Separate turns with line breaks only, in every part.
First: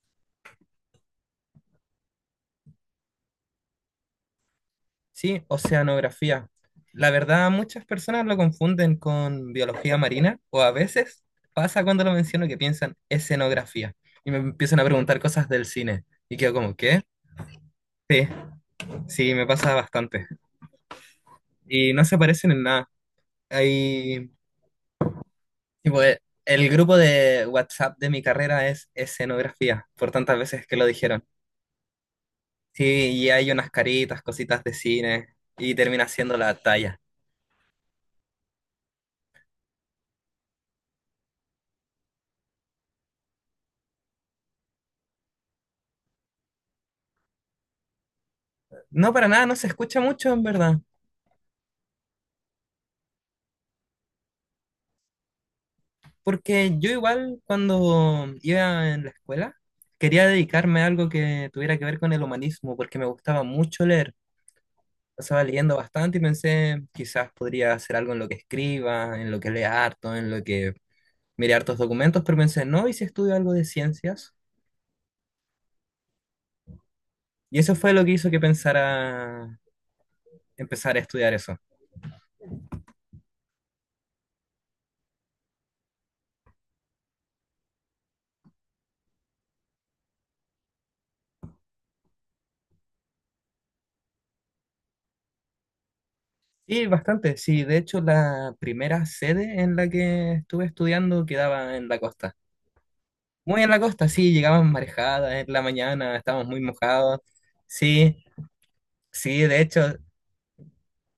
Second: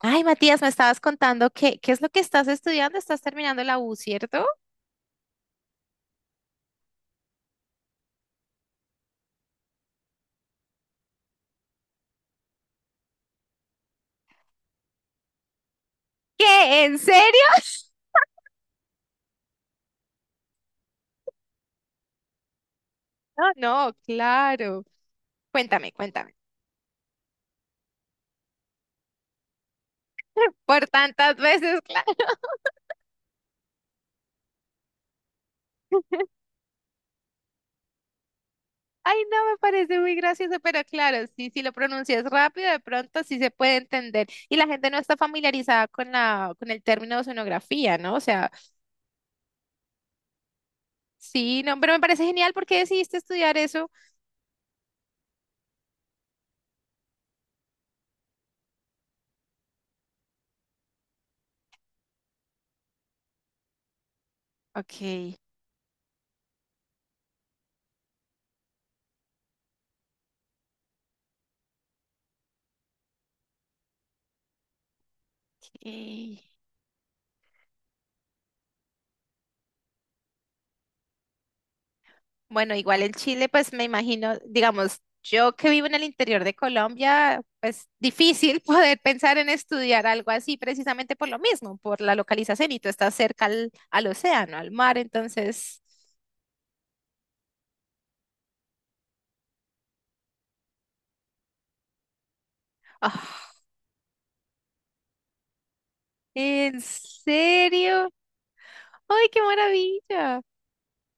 Ay, Matías, me estabas contando qué es lo que estás estudiando. Estás terminando la U, ¿cierto?
Sí, oceanografía. La verdad, muchas personas lo confunden con biología marina o a veces pasa cuando lo menciono que piensan escenografía y me empiezan a preguntar cosas del cine y quedo como,
¿Qué? ¿En
¿qué?
serio?
Sí, sí, me pasa bastante y no se parecen en nada.
No, no,
Hay,
claro. Cuéntame,
tipo,
cuéntame.
el grupo de WhatsApp de mi carrera es escenografía, por tantas veces que
Por
lo dijeron.
tantas veces, claro.
Sí, y hay unas caritas, cositas de cine y termina siendo la talla.
Ay, no, me parece muy gracioso, pero claro, sí, si lo pronuncias rápido, de pronto sí se puede entender. Y la gente no está familiarizada con con el término de sonografía, ¿no? O sea,
No, para nada, no se escucha mucho en verdad.
sí, no, pero me parece genial porque decidiste estudiar eso.
Porque yo igual cuando iba en la escuela quería dedicarme a algo que tuviera que ver con el humanismo, porque me gustaba mucho leer.
Ok,
Estaba leyendo bastante y pensé, quizás podría hacer algo en lo que escriba, en lo que lea harto, en lo que mire hartos documentos, pero pensé, no, ¿y si estudio algo de ciencias?
ok.
Y eso fue lo que hizo que pensara empezar a estudiar eso.
Bueno, igual en Chile, pues me imagino, digamos, yo que vivo en el interior de Colombia, pues difícil poder pensar en estudiar algo así precisamente por lo mismo, por la localización y tú estás cerca al océano, al mar, entonces,
Sí, bastante, sí, de hecho la primera sede en la que estuve estudiando quedaba en la costa.
ah,
Muy en la costa, sí, llegamos marejadas en la mañana, estábamos muy
¿en
mojados.
serio?
Sí,
¡Ay, qué
sí, de hecho,
maravilla!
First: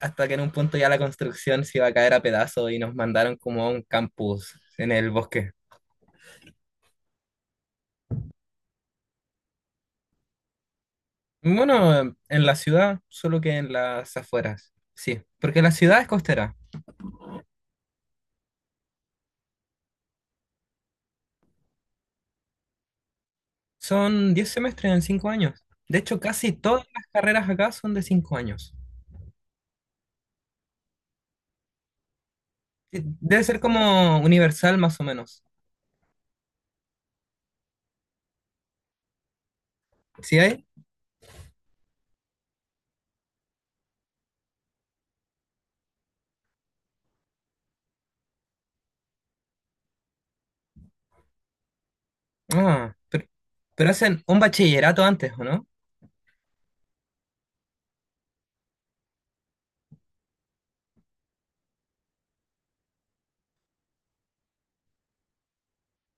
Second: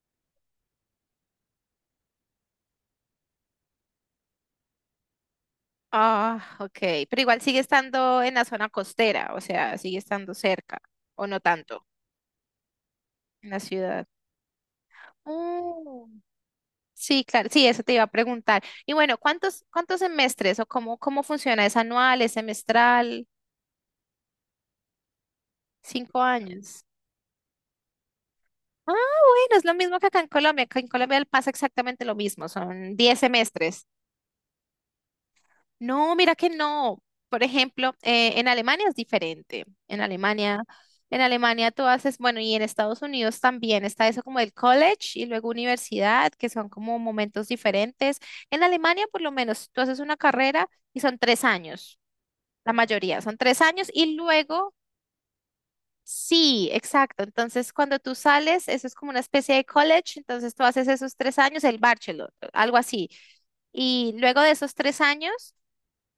hasta que en un punto ya la construcción se iba a caer a pedazos y nos mandaron como a un campus en el bosque.
Ah, ok, pero igual sigue estando en la zona costera, o sea, sigue estando cerca, o no tanto,
Bueno, en la ciudad, solo
en
que
la
en
ciudad.
las afueras, sí, porque la ciudad es costera.
Sí, claro, sí, eso te iba a preguntar. Y bueno, ¿cuántos, cuántos semestres o cómo, cómo funciona? ¿Es anual, es semestral?
Son 10 semestres en 5 años. De hecho,
¿Cinco
casi
años?
todas las carreras acá son de 5 años.
Ah, bueno, es lo mismo que acá en Colombia. Acá en Colombia pasa exactamente lo mismo, son
Eh,
diez
Debe ser
semestres.
como universal más o menos.
No, mira que no. Por ejemplo, en Alemania es diferente. En
¿Sí
Alemania,
hay?
en Alemania tú haces, bueno, y en Estados Unidos también está eso como el college y luego universidad, que son como momentos diferentes. En Alemania, por lo menos, tú haces una carrera y son tres años. La
Ah,
mayoría
pero,
son tres años
pero
y
hacen un
luego,
bachillerato antes, ¿o no?
sí, exacto. Entonces, cuando tú sales, eso es como una especie de college, entonces tú haces esos tres años, el bachelor, algo así. Y luego de esos tres años,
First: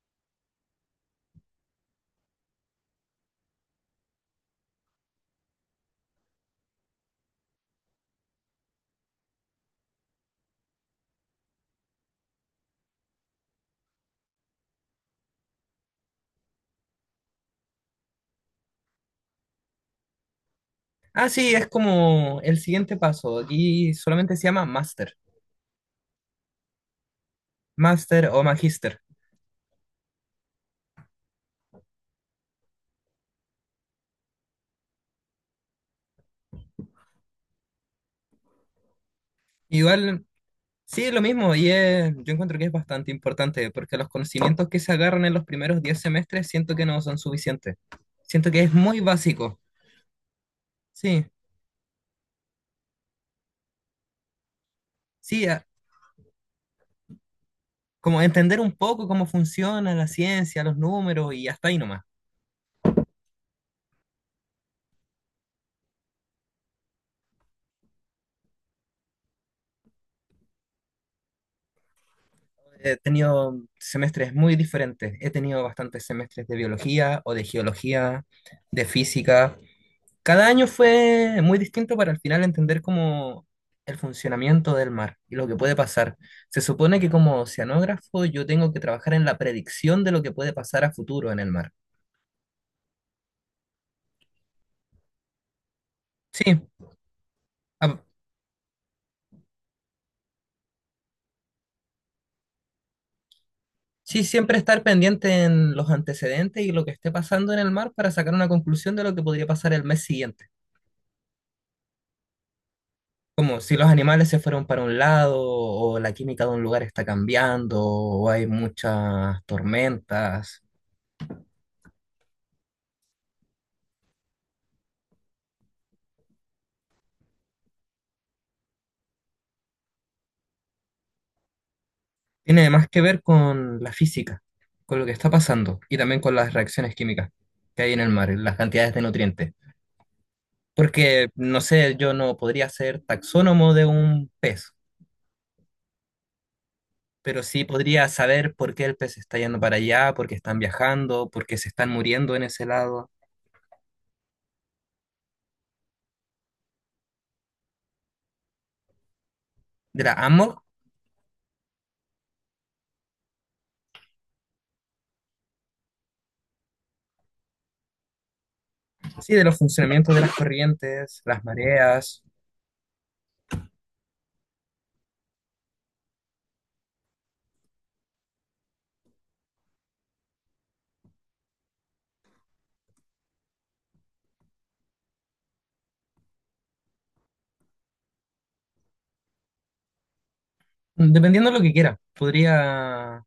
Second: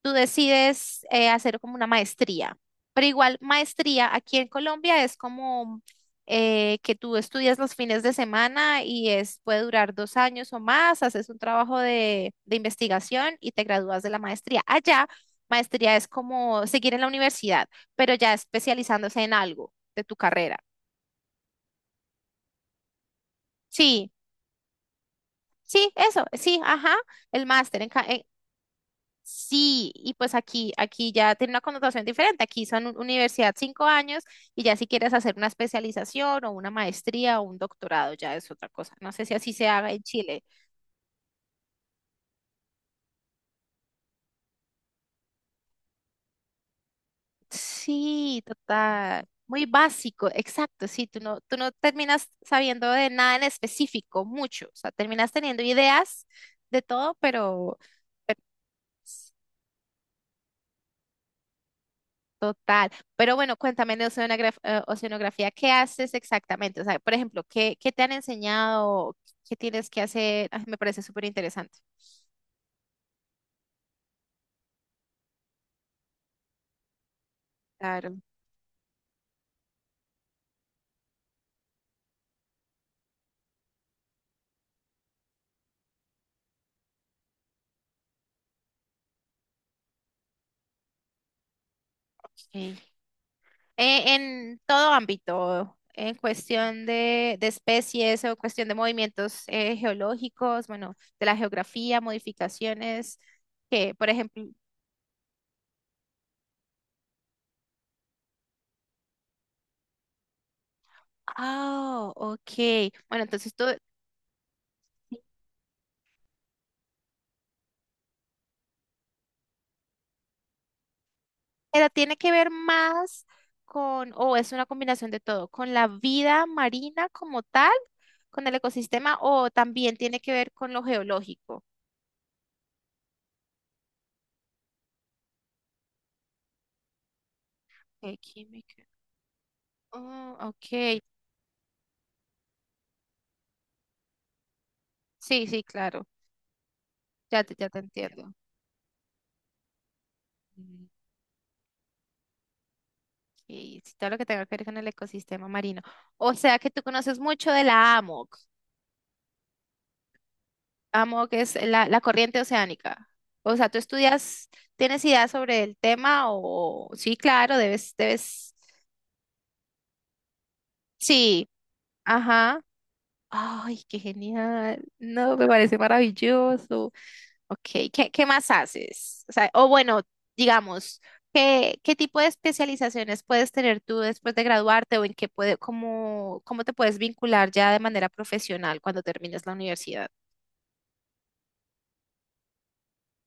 tú decides hacer como una maestría. Pero igual, maestría aquí en Colombia es como que tú estudias los fines de semana y es, puede durar dos años o más, haces un trabajo de investigación y te gradúas de la maestría. Allá, maestría es como seguir en la universidad, pero ya especializándose en algo de tu carrera.
Ah, sí, es como el siguiente paso. Aquí
Sí,
solamente se llama master,
sí, eso, sí, ajá, el máster.
master o magíster.
Sí, y pues aquí, aquí ya tiene una connotación diferente. Aquí son universidad cinco años y ya si quieres hacer una especialización o una maestría o un doctorado, ya es otra cosa. No sé si así se haga en
Igual,
Chile.
sí, es lo mismo y es- yo encuentro que es bastante importante porque los conocimientos que se agarran en los primeros 10 semestres siento que no son suficientes.
Sí,
Siento que es muy
total.
básico.
Muy básico, exacto. Sí,
Sí,
tú no terminas sabiendo de nada en específico, mucho. O sea, terminas
sí,
teniendo
a-
ideas de todo, pero,
como
pero
entender un poco cómo funciona la ciencia, los números y hasta ahí nomás.
Total. Pero bueno, cuéntame de oceanografía, ¿qué haces exactamente? O sea, por ejemplo, ¿qué, qué te han enseñado? ¿Qué tienes que hacer? Ay, me parece súper interesante.
He tenido semestres muy diferentes. He tenido bastantes semestres de biología o de
Claro,
geología, de física. Cada año fue muy distinto para al final entender cómo el funcionamiento del mar y lo que puede pasar. Se supone que como oceanógrafo yo tengo que trabajar en la predicción de lo que puede pasar a futuro en el mar.
ok. En todo ámbito, en
Sí,
cuestión de
a-
especies o cuestión de movimientos geológicos, bueno, de la geografía, modificaciones, que, por
sí,
ejemplo,
siempre estar pendiente en los antecedentes y lo que esté pasando en el mar para sacar una conclusión de lo que podría pasar el mes siguiente.
ah, ok. Bueno, entonces
Como
tú,
si los animales se fueron para un lado, o la química de un lugar está cambiando, o hay muchas tormentas.
pero tiene que ver más con, o es una combinación de todo, con la vida marina como tal, con el ecosistema, o también tiene que ver con lo geológico.
Tiene más que ver con la física, con lo que está pasando y también con las reacciones químicas que hay en el
Ok,
mar, las
química.
cantidades de nutrientes.
Oh, ok.
Porque, no sé, yo no podría ser taxónomo de un pez,
Sí, sí, claro.
pero
Ya te,
sí
ya te
podría
entiendo.
saber por qué el pez está yendo para allá, por qué están
Mm,
viajando, por qué se están muriendo en ese lado.
y sí, todo lo que tenga que ver con el ecosistema marino. O sea que tú conoces mucho de la AMOC.
De la amo,
AMOC es la corriente oceánica. O sea, tú estudias, ¿tienes idea sobre el tema? O sí, claro, debes, debes.
sí, de los funcionamientos de las corrientes, las
Sí,
mareas,
ajá. Ay, qué genial. No, me parece maravilloso. Ok, ¿qué, qué más haces? O sea, o bueno, digamos, ¿qué, qué tipo de especializaciones puedes tener tú después de graduarte o en qué puede, cómo, cómo te puedes vincular ya de manera profesional cuando termines la universidad?
dependiendo de lo que quiera. Podría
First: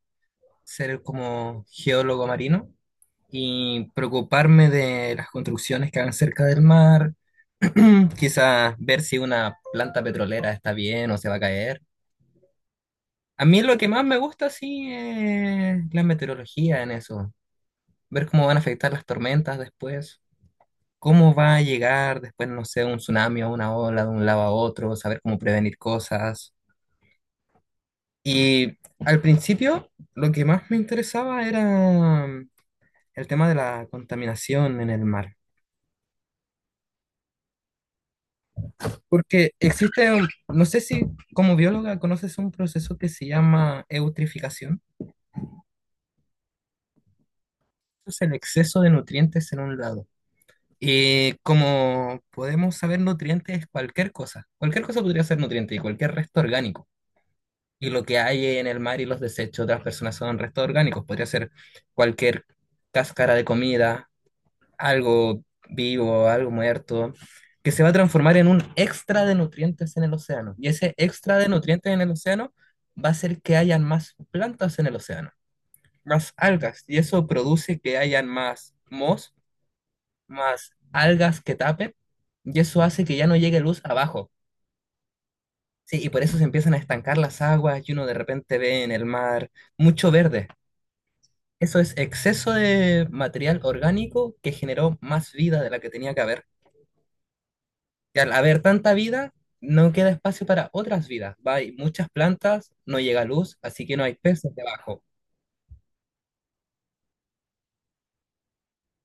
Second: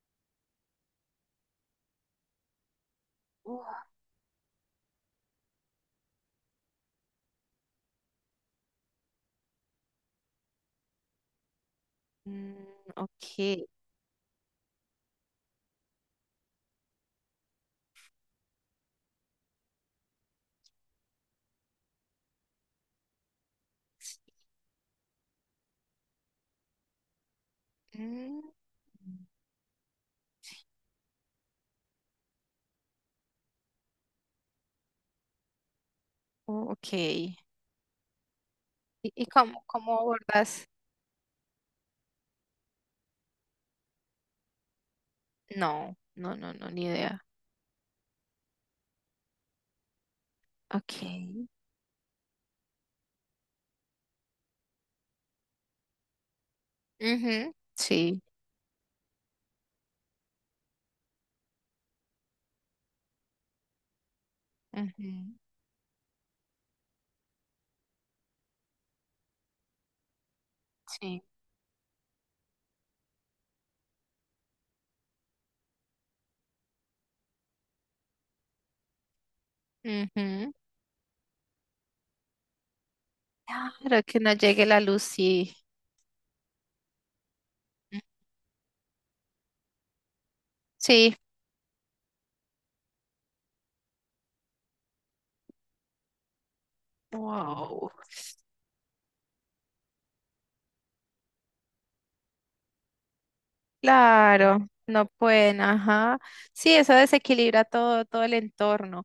ser como geólogo marino y preocuparme de las construcciones que hagan cerca del mar, quizás ver si una planta petrolera está bien o se va a caer.
Mm,
A mí
ok.
lo que más me gusta sí es la meteorología en eso, ver cómo van a afectar las tormentas después, cómo va a llegar después, no sé, un tsunami o una ola de un lado a otro, saber cómo prevenir cosas.
Mm,
Y al principio lo que más me interesaba era el tema de la contaminación en el mar.
oh, ok. Y
Porque
cómo, cómo
existe, un-
abordas?
no sé si como bióloga conoces un proceso que se llama eutrificación.
No, no, no, no, ni idea.
Es el exceso de nutrientes en un lado. Y
Ok.
como podemos saber, nutrientes es cualquier cosa. Cualquier cosa podría ser nutriente y cualquier resto orgánico.
Ujú,
Y lo que
sí.
hay en el mar y los desechos de las personas son restos orgánicos. Podría ser cualquier cáscara de comida,
Ujú,
algo vivo, algo muerto, que se va a transformar en un extra de nutrientes en el océano. Y ese
sí.
extra de nutrientes en el océano va a hacer que hayan más plantas en el océano, más algas. Y eso produce que hayan más mos,
Ujú.
más algas que tapen. Y eso hace que ya no llegue luz
Claro, que no
abajo.
llegue la luz, sí.
Sí, y por eso se empiezan a estancar las aguas y uno de repente ve en el mar mucho verde.
Sí.
Eso es exceso de material orgánico que generó más vida de la que tenía que haber.
Wow.
Que al haber tanta vida, no queda espacio para otras vidas. Va, hay muchas plantas, no llega luz, así que no hay peces
Claro,
debajo.
no pueden, ajá. Sí, eso desequilibra todo, todo el entorno.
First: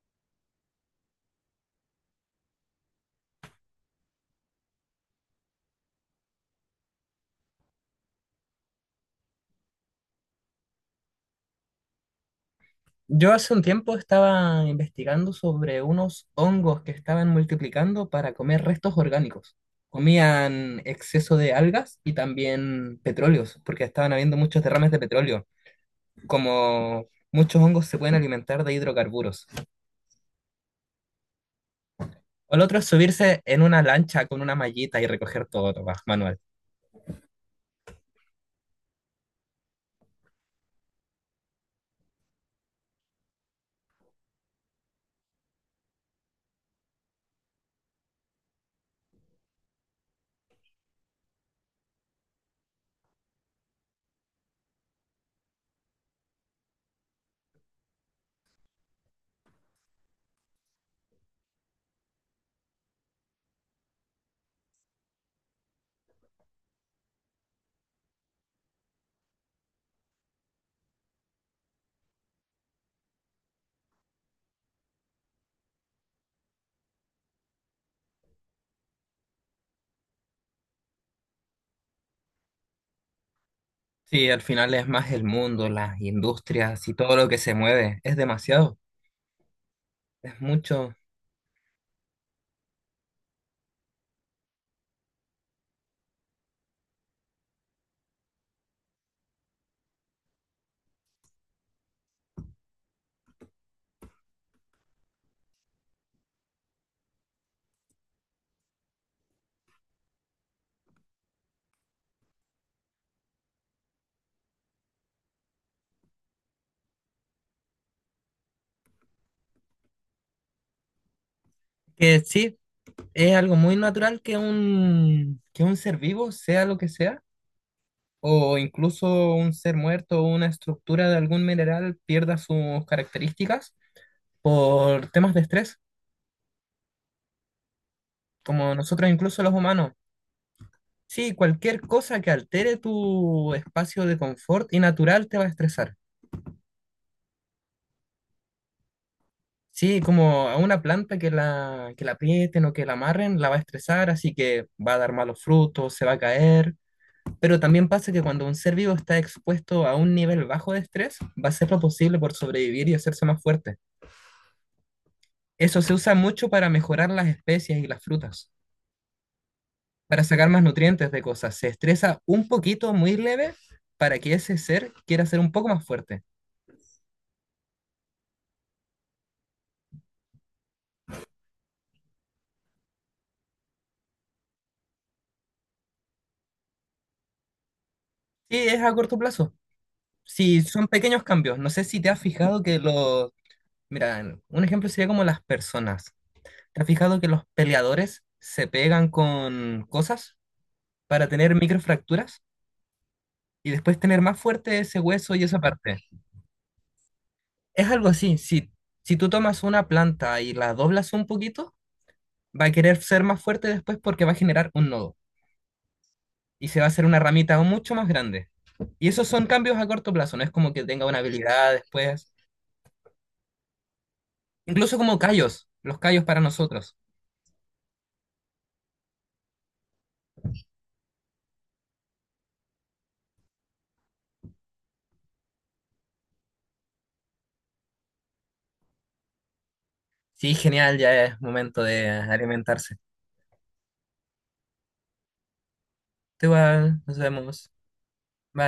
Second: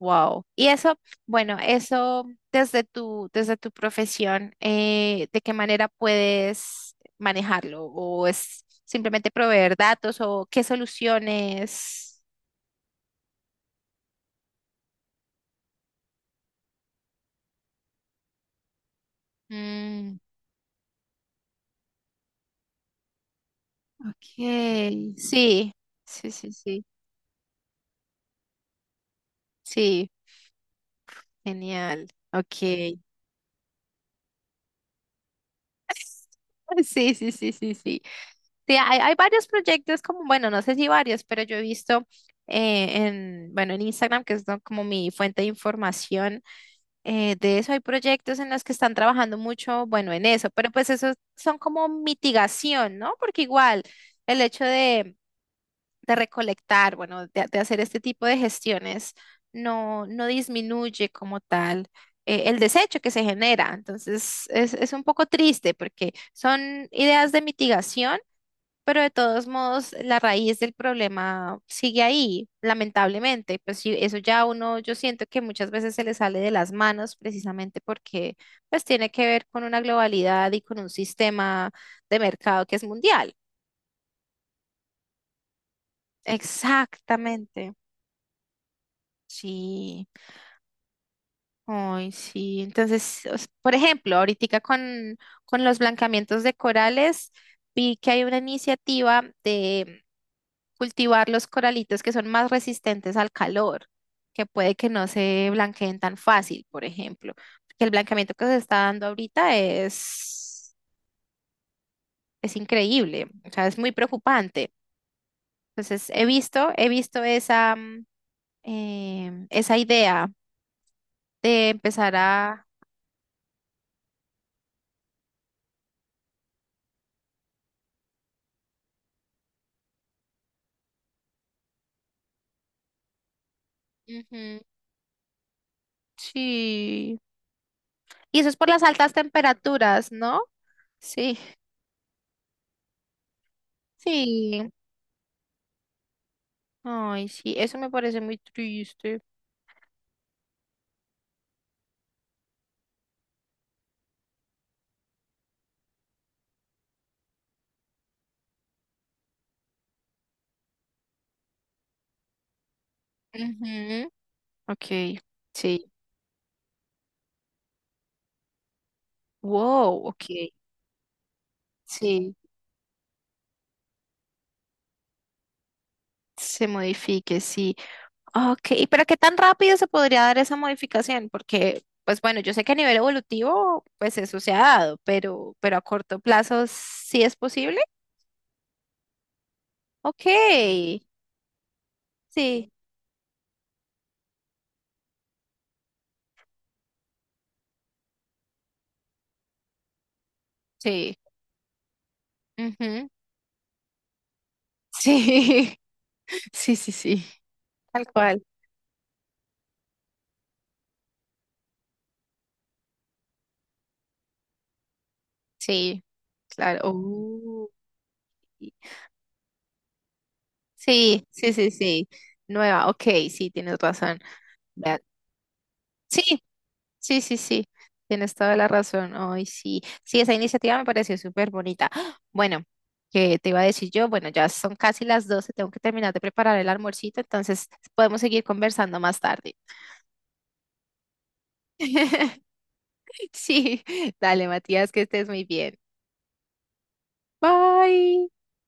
Wow. Y eso, bueno, eso desde desde tu profesión, ¿de qué manera puedes manejarlo? ¿O es simplemente proveer datos o qué soluciones?
Yo hace un tiempo estaba investigando sobre unos hongos que estaban multiplicando para comer restos orgánicos.
Mm,
Comían exceso de algas y también petróleos, porque estaban
ok.
habiendo muchos derrames de petróleo.
Sí, sí, sí, sí.
Como muchos hongos se pueden alimentar de hidrocarburos.
Sí, genial.
O el otro es
Ok.
subirse en una lancha con una mallita y recoger todo, nomás, manual.
Sí, sí, sí, sí, sí. Sí, hay varios proyectos como, bueno, no sé si varios, pero yo he visto bueno, en Instagram, que es como mi fuente de información, de eso hay proyectos en los que están trabajando mucho, bueno, en eso, pero pues esos son como mitigación, ¿no? Porque igual el hecho de recolectar, bueno, de hacer este tipo de gestiones, no disminuye como tal el desecho que se genera. Entonces, es un poco triste porque son ideas de mitigación, pero de todos modos, la raíz del problema sigue ahí, lamentablemente. Pues sí, eso ya uno, yo siento que muchas veces se le sale de las manos precisamente porque pues tiene que ver con una globalidad y con un sistema de mercado que es mundial.
Sí, al final es más el mundo, las industrias y todo lo que se
Exactamente.
mueve. Es demasiado,
Sí.
es mucho.
Ay, sí. Entonces, por ejemplo, ahorita con los blancamientos de corales, vi que hay una iniciativa de cultivar los coralitos que son más resistentes al calor, que puede que no se blanqueen tan fácil, por ejemplo. Porque el blanqueamiento que se está dando ahorita es increíble, o sea, es muy preocupante. Entonces, he visto esa idea de empezar
Que sí,
a...
es algo muy natural que un ser vivo, sea lo que sea, o incluso un ser muerto o una estructura de algún mineral pierda sus características
Ujú,
por temas de estrés,
sí. Y eso es por
como
las
nosotros
altas
incluso los humanos.
temperaturas, ¿no?
Sí,
Sí,
cualquier cosa que altere tu espacio de
sí.
confort y natural te va a estresar.
Ay, sí, eso me parece muy triste.
Sí, como a una planta que la aprieten o que la amarren, la va a estresar, así que va a dar malos frutos, se va a caer. Pero también pasa que cuando un ser vivo está expuesto a un nivel bajo de estrés, va a hacer lo posible por sobrevivir y hacerse más fuerte.
Ujú, ok,
Eso
sí.
se usa mucho para mejorar las especies y las frutas,
Wow,
para sacar
ok.
más nutrientes de cosas. Se estresa
Sí,
un poquito, muy leve, para que ese ser quiera ser un poco más fuerte.
se modifique, sí. Ok, pero ¿qué tan rápido se podría dar esa modificación? Porque, pues bueno, yo sé que a nivel evolutivo, pues eso se ha dado, pero a corto plazo sí es posible.
Sí, es a corto plazo.
Ok,
Sí, son pequeños cambios. No sé si te has fijado
sí,
que los Mira, un ejemplo sería como las personas. ¿Te has fijado que los peleadores se pegan con cosas
sí.
para tener microfracturas
Ujú,
y después tener más fuerte ese hueso y esa
sí,
parte?
sí, sí, sí.
Es
Tal
algo así.
cual.
Si, si tú tomas una planta y la doblas un poquito, va a querer ser más fuerte después porque va a generar un nodo
Sí.
y se
Claro.
va a hacer una ramita
Oh.
mucho más grande. Y esos son cambios a corto plazo, no es como que tenga una
Sí, sí, sí,
habilidad
sí.
después.
Nueva, ok, sí, tienes razón.
Incluso
Vea-
como callos, los
Sí,
callos para nosotros.
sí, sí, sí. Tienes toda la razón. Ay, sí. Sí, esa iniciativa me pareció súper bonita. ¡Ah! Bueno, qué te iba a decir yo, bueno, ya son casi las 12, tengo que terminar de preparar el almuercito, entonces podemos seguir conversando más tarde.
Sí, genial, ya es momento de alimentarse.
Sí, dale, Matías, que estés muy bien.
Tú igual, nos vemos. Bye.
Bye.